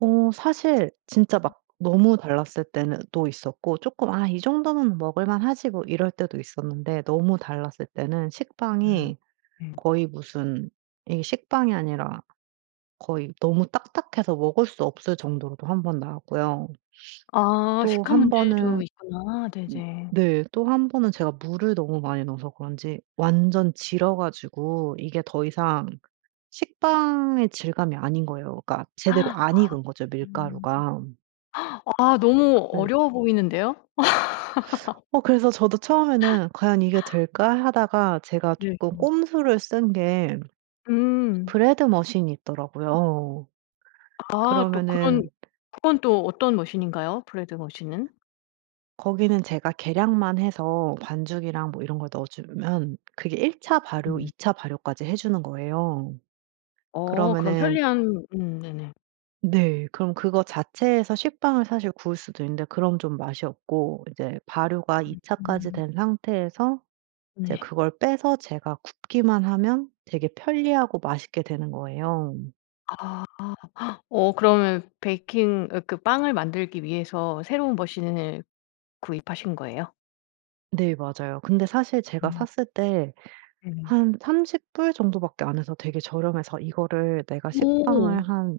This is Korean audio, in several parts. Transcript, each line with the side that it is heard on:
right: 어 사실 진짜 막 너무 달랐을 때는 또 있었고 쪼끔 '아 이 정도는 먹을 만하지 뭐.' 이럴 때도 있었는데 너무 달랐을 때는
left: 음
right: 식빵이
left: 네.
right: 거의 무슨 이게 식빵이 아니라 거의 너무 딱딱해서 먹을 수 없을 정도로도 1 번 나왔고요.
left: 아
right: 또
left: 식감
right: 1
left: 문제도
right: 번은
left: 있구나.
right: 으
left: 네네.
right: 네 또 1 번은 제가 물을 너무 많이 넣어서 그런지 완전 질어 가지고 이게 더 이상 식빵의 질감이 아닌 거예요. 그러니까
left: 아
right: 제대로
left: 아.
right: 안 익은 거죠
left: 음.
right: 밀가루가.
left: 아 너무
right: 그래
left: 어려워 보이는데요.
right: 어 그래서 저도 처음에는 '과연 이게 될까?' 하다가 제가
left: 네
right: 쪼끔
left: 음.
right: 꼼수를 쓴 게
left: 음.
right: 브레드머신이 있더라고요.
left: 아 또
right: 그러면은
left: 그런 그건 또 어떤 머신인가요? 브레드 머신은?
right: 거기는 제가 계량만 해서 반죽이랑 뭐 이런 걸 넣어 주면 그게 1 차 발효 2
left: 음.
right: 차 발효까지 해 주는 거예요.
left: 어 그런
right: 그러면은
left: 편리한 음 네네.
right: 네. 그럼 그거 자체에서 식빵을 사실 구울 수도 있는데 그럼 좀 맛이 없고 이제 발효가 2 차까지
left: 음.
right: 된 상태에서 이제
left: 네.
right: 그걸 빼서 제가 굽기만 하면 되게 편리하고 맛있게 되는 거예요.
left: 아. 어 그러면 베이킹 으 그 빵을 만들기 위해서 새로운 머신을 구입하신 거예요?
right: 네 맞아요. 근데 사실 제가
left: 음.
right: 샀을 때
left: 네네.
right: 한 30 불 정도 밖에 안 해서 되게 저렴해서 이거를 내가
left: 어.
right: 식빵을 한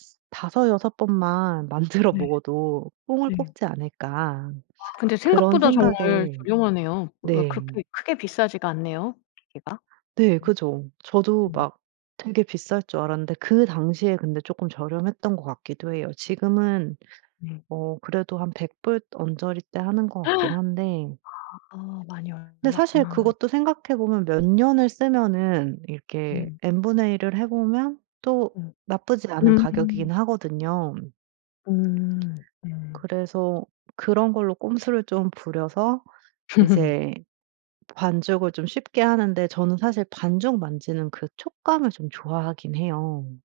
right: 쓰 5, 6 번만 만들어
left: 네.
right: 먹어도 '뽕을
left: 네.
right: 뽑지 않을까.'
left: 아 근데
right: 그런
left: 생각보다 정말
right: 생각에
left: 저렴하네요. 왜
right: 네.
left: 그렇게 크게 비싸지가 않네요 기계가.
right: 네
left: 음.
right: 그죠? 저도
left: 음.
right: 막 되게 비쌀 줄 알았는데 그 당시에 근데 쪼끔 저렴했던 것 같기도 해요. 지금은
left: 네.
right: 어 그래도 한 100 불 언저리대 하는 것 같긴 한데
left: 아 아 많이 올
right: 근데 사실
left: 올랐구나.
right: 그것도 생각해 보면 몇 년을 쓰면은 이렇게
left: 네.
right: N분의 1을 해 보면 또
left: 오
right: 나쁘지 않은 가격이긴
left: 음음.
right: 하거든요.
left: 오 네.
right: 그래서 그런 걸로 꼼수를 좀 부려서 이제 반죽을 좀 쉽게 하는데 저는 사실 반죽 만지는 그 촉감을 좀 좋아하긴 해요.